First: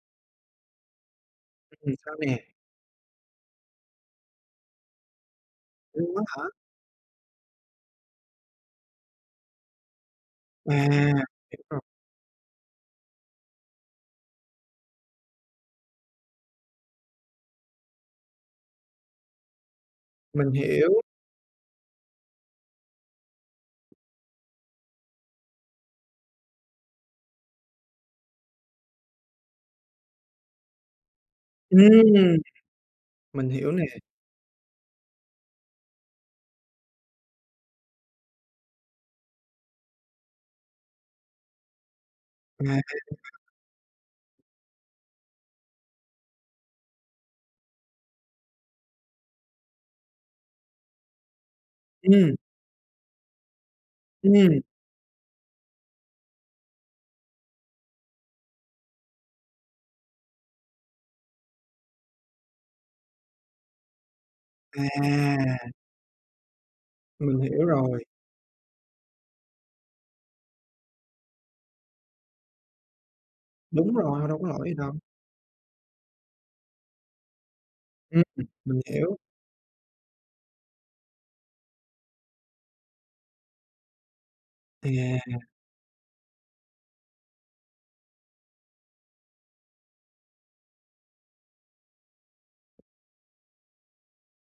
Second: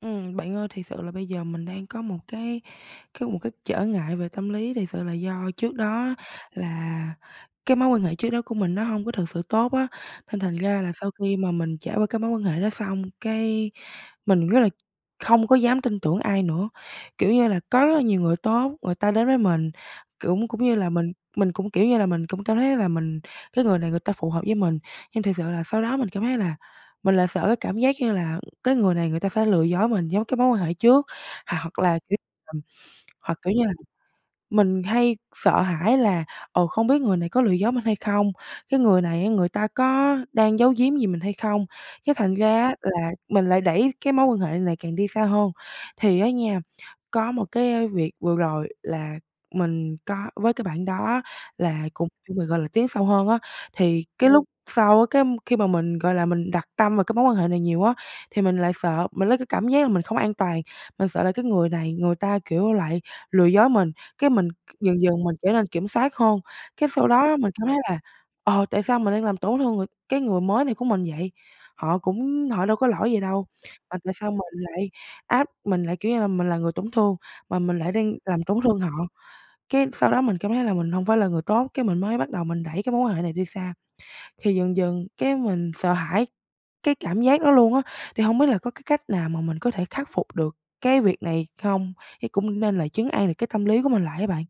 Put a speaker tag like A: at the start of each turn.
A: Ừm, bạn ơi, thiệt sự là bây giờ mình đang
B: Ừm,
A: có
B: sao
A: một
B: nè?
A: cái cái một cái trở ngại về tâm lý. Thiệt sự là do trước đó
B: Luôn á hả?
A: là cái mối quan hệ trước đó của mình nó hông có thực sự tốt á, nên thành
B: À,
A: ra là sau khi mà
B: hiểu
A: mình
B: rồi.
A: trải qua cái mối quan hệ đó xong, cái mình rất là không có dám tin tưởng ai nữa. Kiểu như là có rất là nhiều người tốt, người ta đến với mình cũng
B: Mình
A: cũng như là
B: hiểu.
A: mình mình cũng, kiểu như là, mình cũng cảm thấy là mình cái người này người ta phù hợp với mình, nhưng thiệt sự là sau đó mình cảm thấy là mình lại sợ cái cảm giác, như là, cái người này người ta sẽ lừa dối mình giống cái mối quan hệ trước. Hoặc hoặc là, kiểu
B: Ừm.
A: [unintelligible] hoặc,
B: Mình
A: kiểu như
B: hiểu
A: là,
B: nè.
A: mình hay sợ hãi là, ờ, không biết người này có lừa dối mình hay không? Cái người này á, người ta có đang giấu giếm gì mình hay không? Cái thành ra á,
B: À.
A: là mình lại đẩy cái mối quan hệ này càng đi xa hơn. Thì á nha, có một cái việc vừa rồi là mình có với cái bạn đó là cùng
B: Ừm.
A: với mình, gọi là, tiến sâu hơn á, thì cái lúc
B: Ừm.
A: sau á, cái khi mà mình, gọi là, mình đặt tâm về cái mối quan hệ này nhiều á thì mình lại sợ, mình lấy cái cảm giác là mình không an toàn. Mình sợ là cái người này người ta, kiểu, lại lừa dối mình, cái mình c dần dần mình trở nên
B: À.
A: kiểm soát hơn. Cái sau đó á là
B: Mình
A: mình
B: hiểu
A: cảm thấy là,
B: rồi.
A: ờ, tại sao mình đang làm tổn thương người cái người mới này của mình vậy, họ cũng họ đâu có lỗi gì đâu,
B: Đúng
A: mà tại
B: rồi, họ
A: sao
B: đâu
A: mình
B: có lỗi gì
A: lại
B: đâu.
A: áp mình lại, kiểu như là, mình là người tổn thương, mà mình lại đang
B: Ừm,
A: làm tổn thương
B: mình
A: họ?
B: hiểu.
A: Cái sau đó mình cảm thấy là mình hông phải là người tốt, cái mình mới bắt đầu mình đẩy cái mối quan hệ này đi xa. Thì dần
B: Thì
A: dần cái
B: à.
A: mình sợ hãi cái cảm giác đó luôn á! Thì hông biết là có cái cách nào mà mình có thể khắc phục được cái việc này không? Thấy cũng nên là trấn an được cái tâm lý của mình lại á bạn.